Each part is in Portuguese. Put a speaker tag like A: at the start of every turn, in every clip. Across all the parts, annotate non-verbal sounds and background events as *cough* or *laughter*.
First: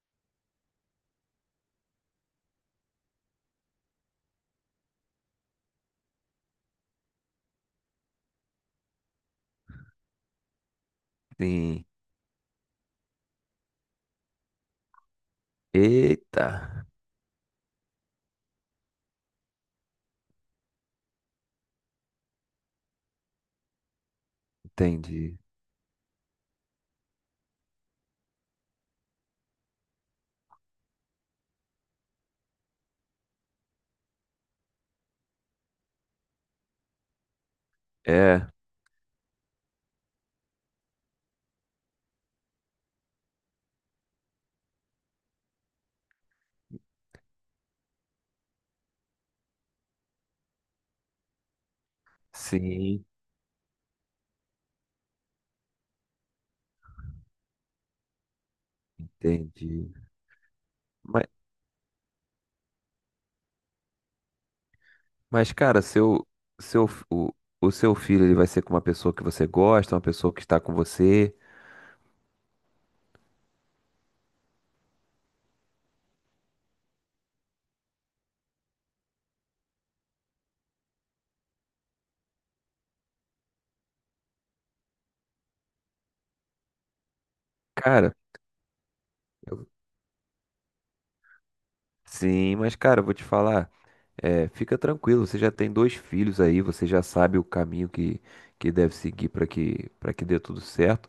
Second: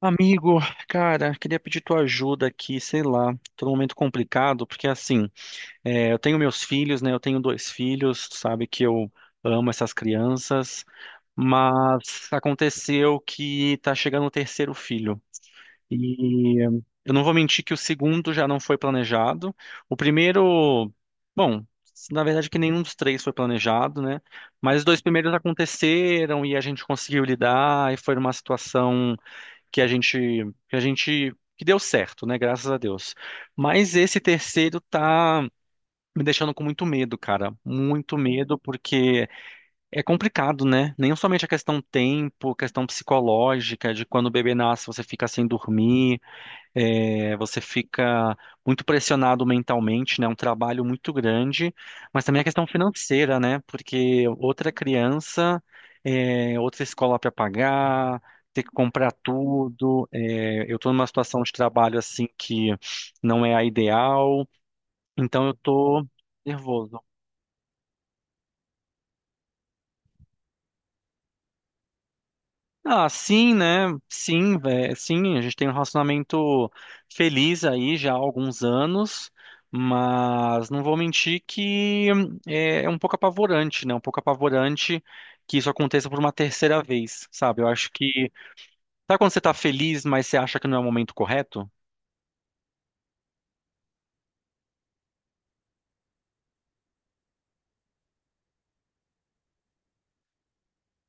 A: Amigo, cara, queria pedir tua ajuda aqui, sei lá, tô num momento complicado, porque assim, eu tenho meus filhos, né? Eu tenho dois filhos, sabe que eu amo essas crianças,
B: Sim.
A: mas aconteceu que tá chegando o terceiro filho.
B: Eita,
A: E eh, eu não vou mentir que o segundo já não foi planejado. O primeiro, bom, na verdade que nenhum dos três foi planejado, né? Mas os dois primeiros
B: entendi.
A: aconteceram e a gente conseguiu lidar e foi uma situação que a gente que a gente que deu certo, né? Graças a Deus. Mas esse terceiro tá me deixando com muito medo, cara. Muito
B: É,
A: medo porque é complicado, né? Nem somente a questão tempo, questão psicológica de quando o bebê nasce, você fica sem dormir. É, você fica muito pressionado mentalmente, né? É um trabalho muito grande, mas também a questão
B: sim,
A: financeira, né? Porque outra criança, é, outra escola para pagar, ter que comprar
B: entendi.
A: tudo. É, eu estou numa
B: Mas,
A: situação de trabalho assim que não é a ideal, então eu
B: mas cara,
A: estou
B: seu, seu,
A: nervoso.
B: o, o seu filho ele vai ser com uma pessoa que você gosta, uma pessoa que está com você.
A: Ah, sim, né? Sim, velho. Sim, a gente tem um relacionamento feliz aí já há alguns anos, mas não vou mentir que é, é um pouco apavorante, né? Um pouco apavorante que isso aconteça por uma terceira vez, sabe? Eu acho
B: Cara,
A: que. Sabe quando você tá
B: eu-
A: feliz, mas você acha que não é o momento correto?
B: sim, mas, cara, eu vou te falar, fica tranquilo, você já tem dois filhos aí, você já sabe o caminho que deve seguir para que dê tudo certo.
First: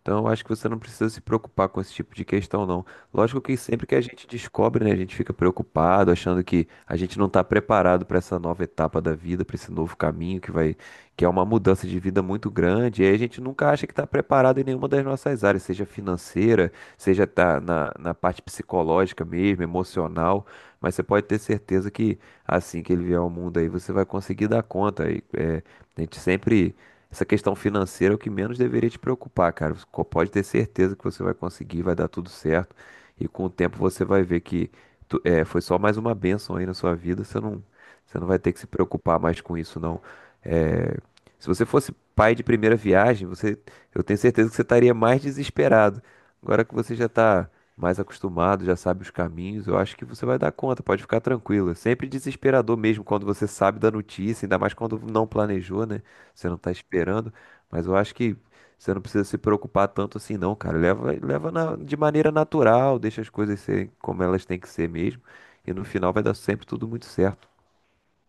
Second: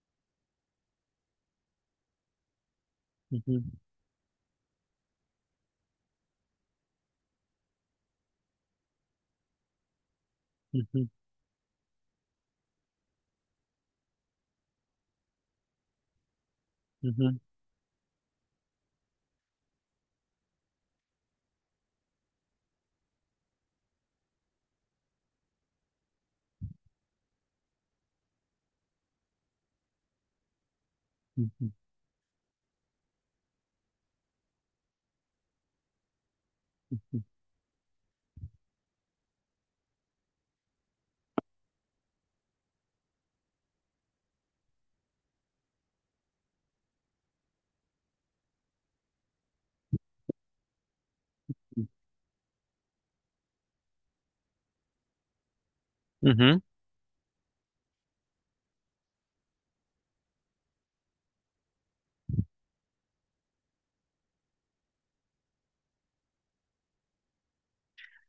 B: Então, eu acho que você não precisa se preocupar com esse tipo de questão, não. Lógico que
A: Uhum,
B: sempre que a gente descobre, né, a gente fica preocupado, achando que a gente não está preparado para essa nova etapa da vida, para esse novo caminho
A: uhum,
B: que é uma mudança de vida muito grande. E aí a gente nunca acha que está preparado em nenhuma das nossas áreas, seja financeira, seja
A: uhum,
B: tá na parte psicológica mesmo, emocional. Mas você pode ter certeza que assim que ele vier ao mundo aí, você vai conseguir dar conta. E, é, a gente sempre essa questão financeira é o que menos deveria te preocupar, cara. Você pode ter certeza que você vai
A: uhum.
B: conseguir, vai dar tudo certo. E com o tempo você vai ver que foi só mais uma bênção aí na sua vida. Você não vai ter que se preocupar mais com isso, não. É, se você fosse pai de primeira viagem, eu tenho certeza que você estaria mais desesperado. Agora que você já está mais acostumado, já sabe os caminhos, eu acho que você vai dar conta, pode ficar tranquilo. É sempre desesperador mesmo quando você sabe da notícia, ainda mais quando não planejou, né? Você não
A: Uhum.
B: tá esperando, mas eu acho que você não precisa se preocupar tanto assim, não, cara. De maneira natural, deixa as coisas serem como elas têm que ser mesmo, e no final vai dar sempre tudo muito certo.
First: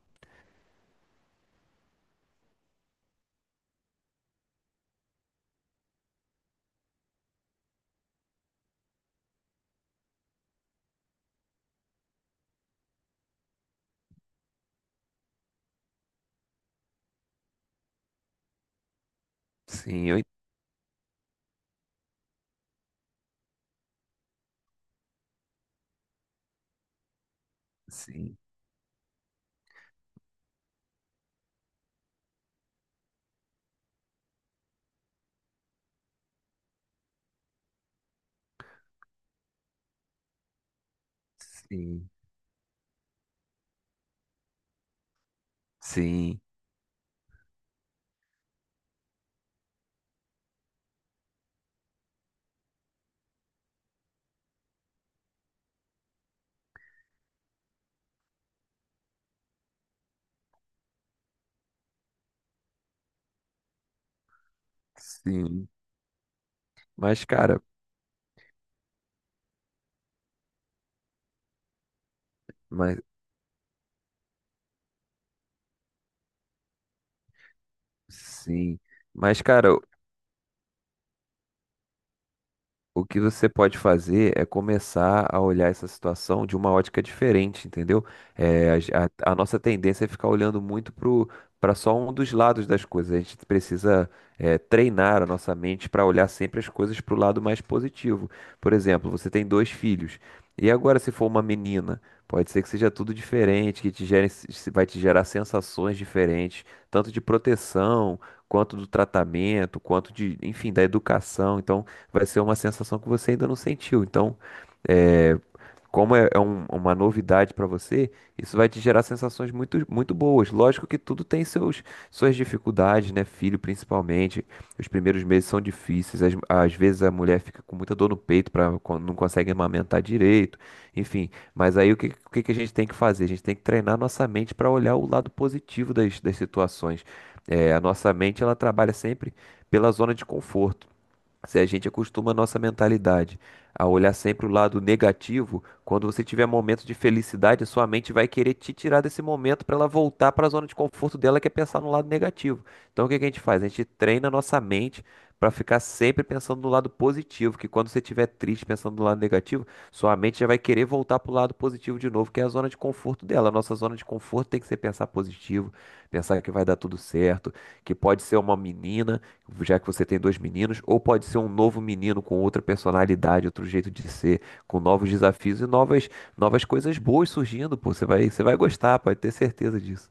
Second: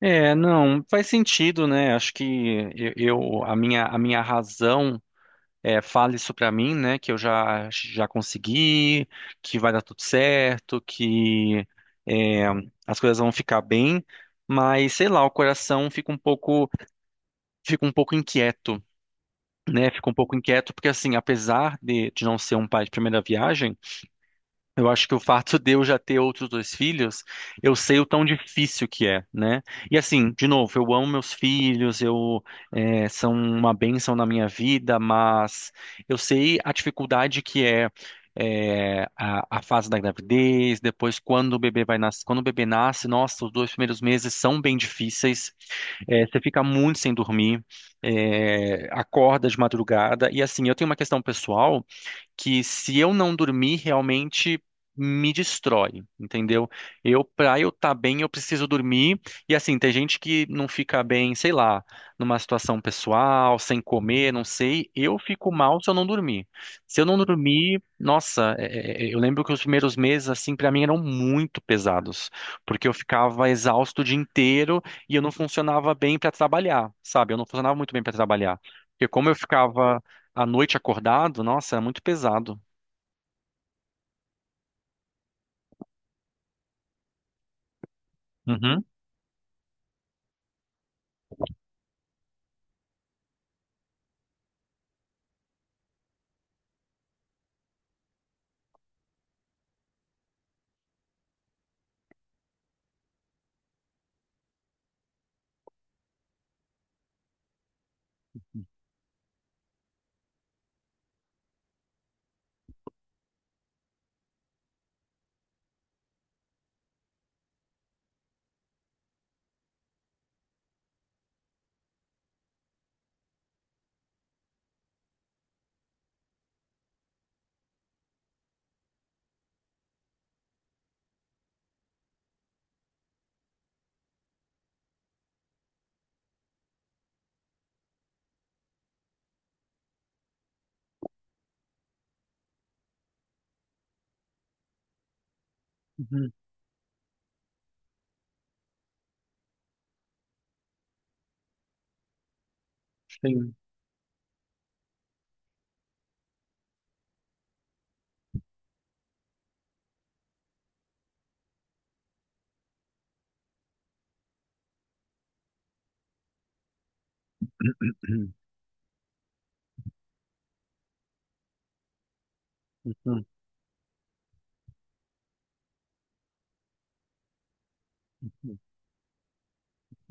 A: É, não, faz sentido, né? Acho que a minha razão. Fale isso pra mim, né? Que eu já já consegui, que vai dar tudo certo, que é, as coisas vão ficar bem, mas sei lá, o coração fica um pouco inquieto, né?
B: Sim,
A: Fica um pouco inquieto porque assim, apesar de não ser um pai de primeira viagem, eu acho que o fato de eu já ter outros dois filhos, eu sei o tão
B: sim,
A: difícil que é, né? E assim, de novo, eu amo meus filhos, são uma bênção na minha vida, mas eu sei a dificuldade que é, a fase da gravidez, depois quando o bebê vai
B: sim,
A: nascer, quando o bebê nasce, nossa, os dois primeiros meses são bem difíceis,
B: sim,
A: você fica muito sem dormir, acorda de madrugada, e assim, eu tenho uma questão pessoal que se eu não dormir, realmente me destrói, entendeu? Eu, pra eu estar bem, eu preciso dormir. E assim, tem gente que não fica bem, sei lá, numa situação pessoal, sem comer, não sei. Eu fico
B: sim.
A: mal se eu não dormir. Se eu não
B: Mas, cara,
A: dormir, nossa, é, eu lembro que os primeiros meses, assim, pra mim eram muito pesados, porque eu
B: mas,
A: ficava exausto o dia inteiro e eu não funcionava bem pra trabalhar, sabe? Eu não funcionava muito bem pra trabalhar.
B: sim.
A: Porque como eu
B: Mas, cara,
A: ficava à noite acordado, nossa, é muito pesado.
B: o que você pode fazer é começar a olhar essa situação de uma ótica diferente, entendeu? É, a,
A: Uhum.
B: ge- a- a nossa tendência é ficar olhando para só um dos lados das coisas. A gente precisa, é, treinar a nossa mente para olhar sempre as coisas para o lado mais positivo. Por exemplo, você tem dois filhos. E agora, se for uma menina, pode ser que seja tudo diferente, que te gere, se- vai te gerar sensações diferentes, tanto de proteção, quanto do tratamento, quanto de, enfim, da educação. Então, vai ser uma sensação que você ainda não sentiu. Então, é, como é, é um- uma novidade para você, isso vai te gerar sensações muito, muito boas. Lógico que tudo tem suas dificuldades, né? Filho, principalmente. Os primeiros meses são difíceis. Às vezes a mulher fica com muita dor no peito, não consegue amamentar direito. Enfim, mas aí o que que a gente tem que fazer? A gente tem que treinar nossa mente para olhar o lado positivo das situações. É, a nossa mente ela trabalha sempre pela zona de conforto. Se a gente acostuma a nossa mentalidade a olhar sempre o lado negativo, quando você
A: Uhum.
B: tiver momentos de felicidade, a sua mente vai querer te tirar desse momento para ela voltar para a zona de conforto dela, que é pensar no lado negativo. Então o que que a gente
A: Sim.
B: faz? A gente treina a nossa mente para ficar sempre pensando no lado positivo, que quando você estiver triste pensando no lado negativo, sua mente já vai querer voltar para o lado positivo de novo, que é a zona de conforto dela. A nossa zona de conforto tem que ser pensar positivo, pensar que vai dar tudo certo, que pode ser uma menina já que você tem dois meninos, ou pode ser um novo menino com outra
A: Uhum.
B: personalidade, outro jeito de ser, com novos desafios e novas coisas boas surgindo, pô. Você vai gostar, pode ter certeza disso.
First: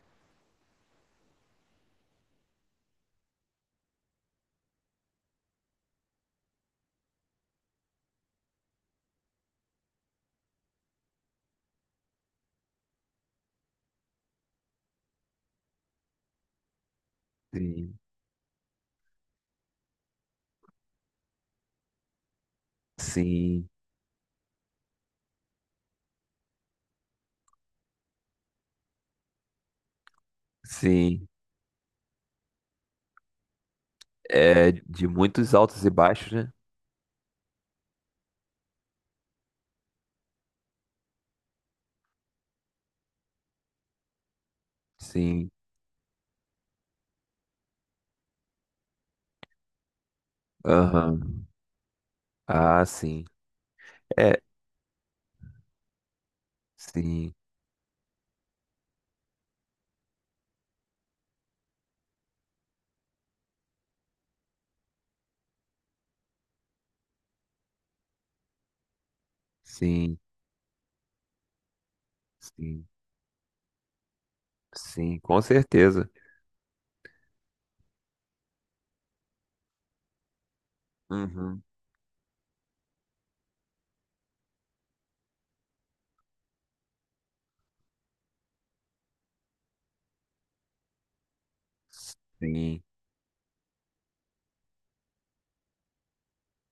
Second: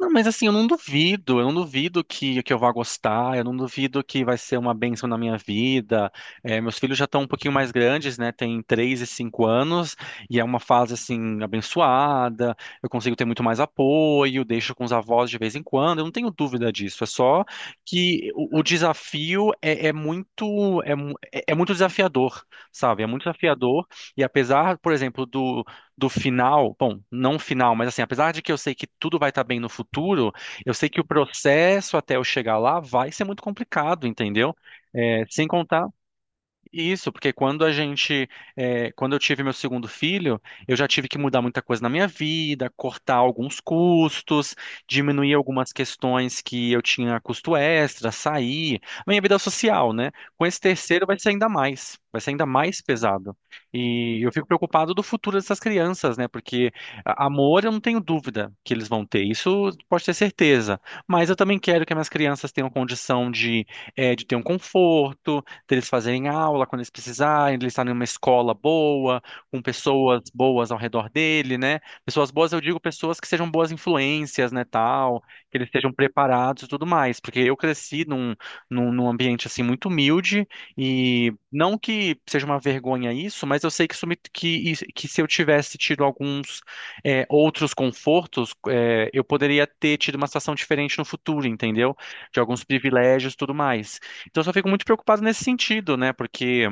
A: Não, mas assim, eu não duvido que eu vá gostar, eu não duvido que vai ser uma bênção na minha vida. É, meus filhos já estão um pouquinho mais grandes, né? Tem 3 e 5 anos, e é uma fase assim, abençoada, eu consigo ter muito mais apoio, deixo com os avós de vez em quando, eu não tenho dúvida disso. É só
B: Sim,
A: que o desafio é, é muito, é muito desafiador, sabe? É muito
B: sim,
A: desafiador, e apesar, por exemplo, do do final, bom, não final, mas assim, apesar de que eu sei que tudo vai estar bem no futuro, eu sei que o
B: sim.
A: processo até eu chegar lá vai ser muito complicado, entendeu?
B: É de
A: É, sem
B: muitos altos
A: contar
B: e baixos, né?
A: isso, porque quando a gente, quando eu tive meu segundo filho, eu já tive que mudar muita coisa na minha vida, cortar alguns custos, diminuir
B: Sim.
A: algumas questões que eu tinha custo extra, sair, minha vida social, né? Com esse terceiro vai ser
B: Aham.
A: ainda mais, vai ser ainda mais
B: Ah, sim.
A: pesado. E eu
B: É,
A: fico preocupado do futuro dessas crianças, né? Porque
B: sim,
A: amor eu não tenho dúvida que eles vão ter, isso pode ter certeza. Mas eu também quero que as minhas crianças tenham condição de, de ter um conforto deles fazerem aula quando eles precisarem, de eles estarem em uma escola boa, com
B: sim,
A: pessoas boas ao redor dele, né? Pessoas boas, eu digo
B: sim,
A: pessoas que sejam boas influências, né,
B: sim,
A: tal,
B: com
A: que eles estejam
B: certeza.
A: preparados e tudo mais, porque eu cresci num ambiente, assim, muito humilde e
B: Uhum.
A: não que seja uma vergonha isso, mas eu sei que, que se eu tivesse tido alguns é, outros confortos, é, eu poderia ter tido uma situação diferente no futuro, entendeu? De alguns
B: Sim,
A: privilégios e tudo mais. Então eu só fico muito preocupado nesse sentido, né? Porque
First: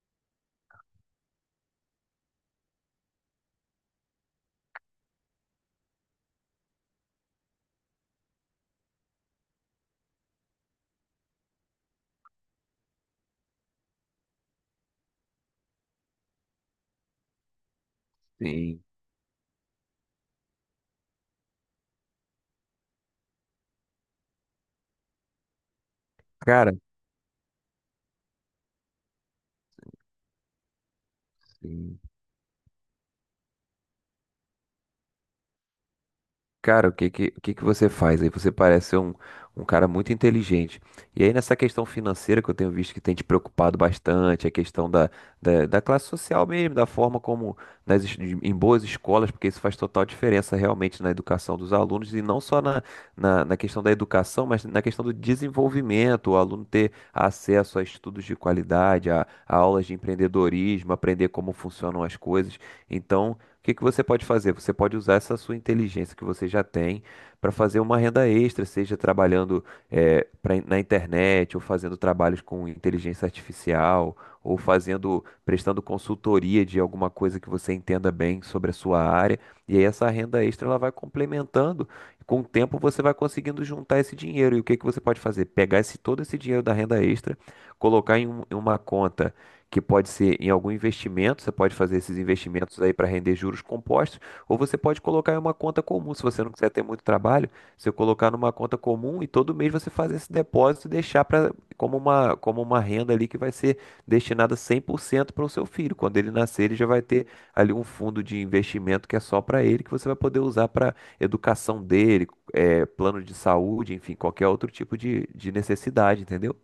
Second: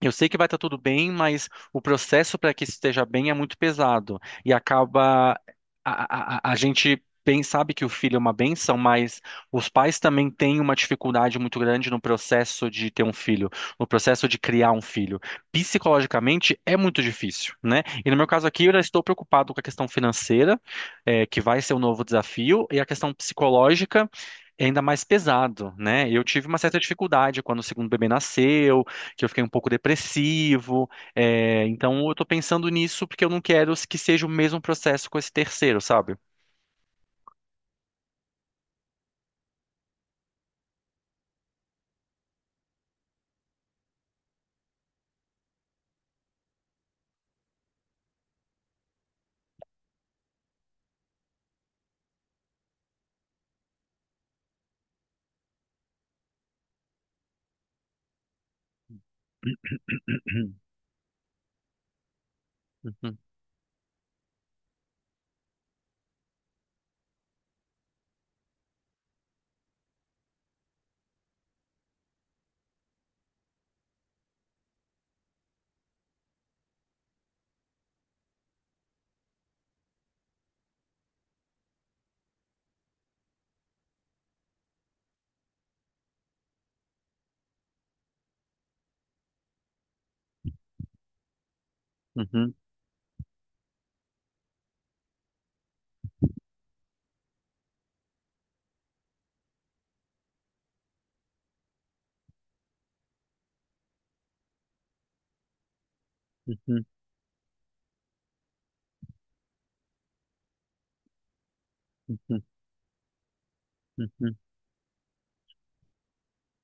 A: eu sei que vai estar tudo bem, mas o processo para que isso esteja bem é muito pesado. E acaba. A gente bem sabe que o filho é uma bênção, mas os pais também têm uma dificuldade muito grande no processo de ter um filho, no processo de criar um filho. Psicologicamente é muito difícil, né? E no meu caso aqui, eu já
B: sim.
A: estou preocupado com a questão financeira, que vai ser um novo desafio, e a questão psicológica. É ainda mais pesado, né? Eu tive uma
B: Cara,
A: certa dificuldade quando o segundo bebê nasceu, que eu fiquei um pouco depressivo.
B: sim.
A: Então eu tô pensando nisso porque eu não quero que seja o mesmo processo com esse terceiro, sabe?
B: Cara, o que que você faz? Aí você parece ser um cara muito inteligente. E aí nessa questão financeira que eu tenho visto que tem te preocupado bastante, a questão da classe social mesmo, da forma como nas, es- em boas escolas, porque isso faz total diferença realmente na educação dos alunos e não só na questão da educação, mas na questão do desenvolvimento, o aluno ter acesso a estudos de qualidade, a aulas de
A: *clears throat*
B: empreendedorismo, aprender como funcionam as coisas.
A: Uhum,
B: Então, o que que você pode fazer? Você pode usar essa sua inteligência que você já tem para fazer uma renda extra, seja trabalhando na internet, ou fazendo trabalhos com inteligência artificial, ou prestando consultoria de alguma coisa que você entenda bem sobre a sua área. E aí essa renda extra ela vai complementando. Com o tempo você vai conseguindo juntar esse dinheiro. E o que que você pode fazer? Pegar todo esse dinheiro da renda extra, colocar em uma conta que pode ser em algum investimento, você pode fazer esses
A: uhum,
B: investimentos aí para render juros compostos, ou você pode colocar em uma conta comum, se você não quiser ter muito trabalho, você colocar numa conta comum e todo mês você fazer esse depósito e deixar para como uma renda ali que vai ser destinada 100% para o seu filho. Quando ele
A: uhum,
B: nascer, ele
A: uhum,
B: já vai ter ali um fundo de investimento que é só para ele, que você vai poder usar para educação dele,
A: uhum,
B: plano de saúde, enfim,
A: uhum.
B: qualquer outro tipo de necessidade, entendeu?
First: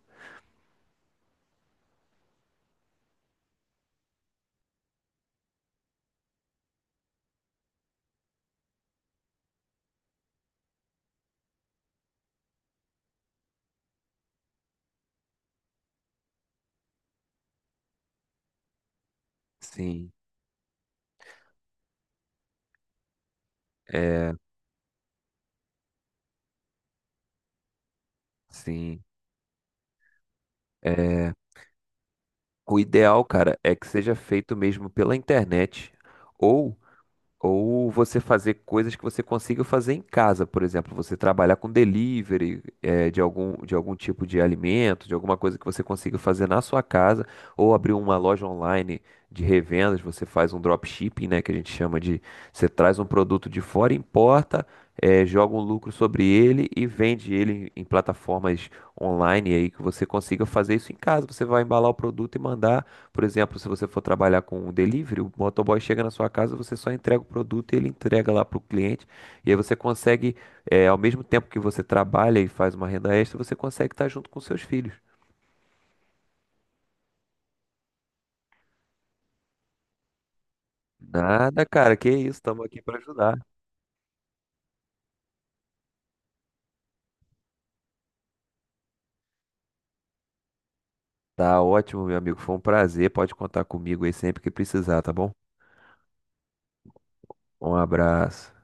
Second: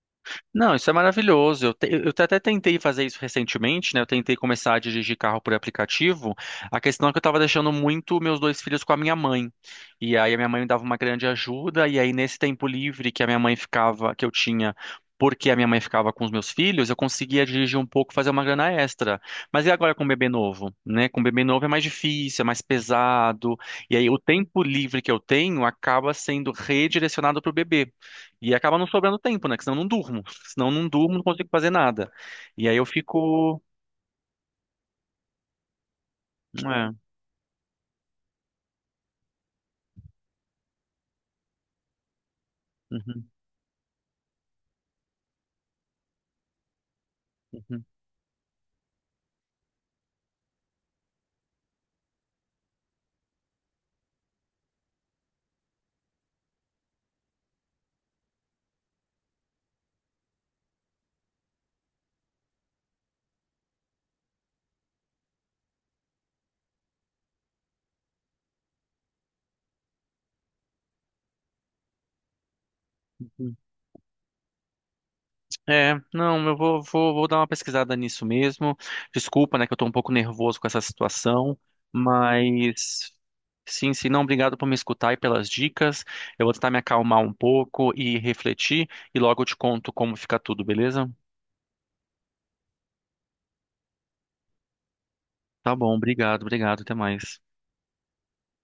A: Não, isso é maravilhoso. Eu, até tentei fazer isso recentemente, né? Eu tentei começar a dirigir carro por aplicativo. A questão é que eu estava deixando muito meus dois filhos com a minha mãe. E aí a minha mãe me dava uma grande ajuda. E aí nesse tempo livre que a minha mãe ficava, que eu tinha, porque a minha mãe ficava com os meus filhos, eu conseguia dirigir um pouco, fazer uma grana extra. Mas e agora com o
B: Sim,
A: bebê novo, né? Com o bebê novo é mais difícil, é mais pesado. E aí o
B: é,
A: tempo livre que eu tenho acaba sendo redirecionado para o bebê. E acaba não
B: sim.
A: sobrando tempo, né? Que senão eu não durmo. *laughs* Senão eu não durmo, não
B: é
A: consigo fazer nada. E aí
B: O
A: eu
B: ideal, cara,
A: fico.
B: é que seja feito mesmo pela internet ou
A: É,
B: você fazer coisas que você consiga fazer em casa, por exemplo, você trabalhar com delivery
A: uhum,
B: de algum tipo de alimento, de alguma coisa que você consiga fazer na sua casa, ou
A: uhum,
B: abrir uma loja online de revendas, você faz um dropshipping, né, que a gente chama de você traz um produto de fora, importa, joga um lucro sobre ele e vende ele em plataformas online aí que você consiga fazer isso em casa, você vai embalar o produto e mandar por exemplo, se você for trabalhar com um delivery, o motoboy chega na sua casa, você só entrega o produto e ele entrega lá para o cliente. E aí você consegue, ao mesmo tempo que você trabalha e faz uma renda extra, você
A: uhum.
B: consegue estar junto com seus filhos.
A: É, não, eu vou, vou, vou dar uma pesquisada nisso mesmo. Desculpa, né, que eu tô um pouco nervoso com essa situação,
B: Nada, cara, que isso, estamos aqui para
A: mas
B: ajudar.
A: sim, sim, não, obrigado por me escutar e pelas dicas. Eu vou tentar me acalmar um pouco e refletir, e logo eu te conto como fica tudo, beleza?
B: Tá ótimo, meu amigo, foi um prazer. Pode contar comigo aí sempre que precisar, tá bom?
A: Tá bom, obrigado, obrigado, até mais.
B: Um abraço.